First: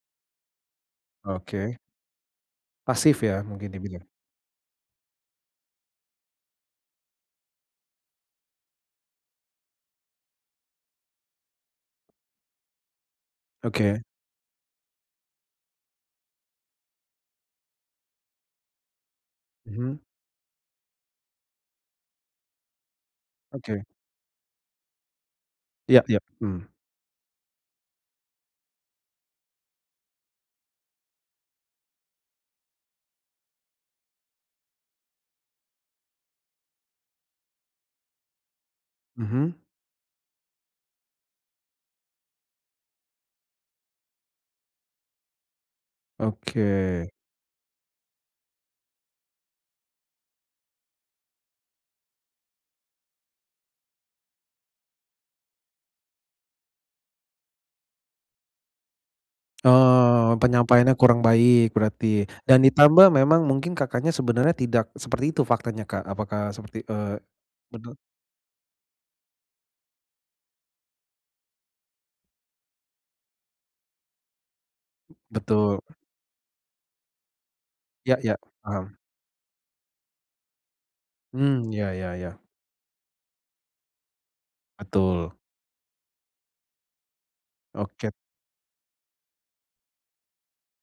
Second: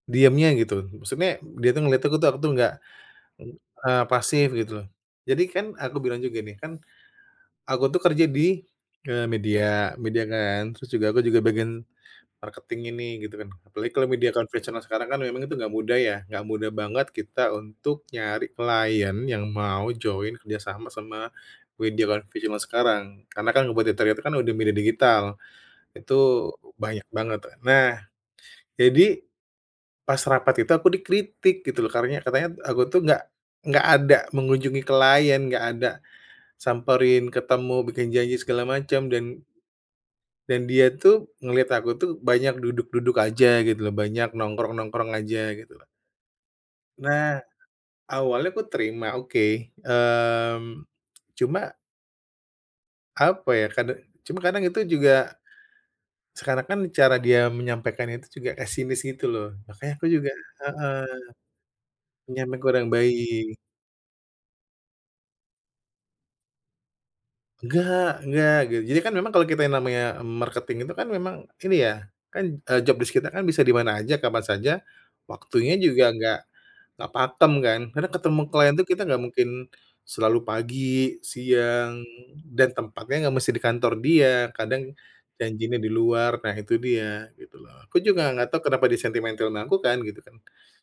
Diamnya, gitu. Maksudnya, dia Oke. tuh ngeliat aku tuh aku tuh enggak Pasif ya, ng mungkin dia pikir. eee, pasif gitu, lho. Jadi kan aku bilang juga nih, kan aku tuh kerja di, eee, media media kan. Terus juga aku juga bagian marketing-in nih gitu, kan. Apalagi Oke. kalau media konvensional sekarang kan memang itu nggak mudah, ya. Nggak mudah banget kita untuk nyari klien yang mau Mhm. join kerjasama sama media konvensional zaman sekarang. Karena kan Oke. kompetitornya itu kan udah media digital. Iya Itu iya, mmm. banyak banget. Nah, jadi, pas rapat itu aku dikritik gitu, loh. Karanya katanya, aku tuh nggak nggak ada mengunjungi klien, nggak ada, samperin, ketemu, bikin janji segala macam. Dan Mhm. dan dia tuh, ngeliat aku tuh, banyak duduk-duduk aja gitu, lho. Banyak nongkrong-nongkrong aja, gitulah. Oke. Nah, awalnya aku terima, oke, mmm, cuma apa ya, kada cuma kadang itu juga, sekarang kan cara dia menyampaikan itu juga pesimis gitu loh. Makanya aku juga Oh, penyampaiannya heeh. kurang baik berarti. Dan Penyampaian kurang ditambah memang baik. mungkin Kakaknya sebenarnya tidak seperti itu faktanya, Kak. Apakah seperti, eee benar? Nggak nggak, gitu. Jadi kan memang kalau kita yang namanya marketing itu kan memang ini ya, kan, eee, job desc kita kan bisa di mana aja, kapan saja, waktunya Betul. juga nggak nggak pakem, kan. Karena Ya ya, ketemu klien tuh paham. kita nggak mungkin selalu pagi, Mmm, ya siang, ya ya. dan tempatnya nggak mesti di kantor dia. Kadang, Betul. janji nih di luar. Nah, itu dia gitu, lho. Aku Oke. juga nggak tahu kenapa dia sentimentil ama aku kan gitu, kan.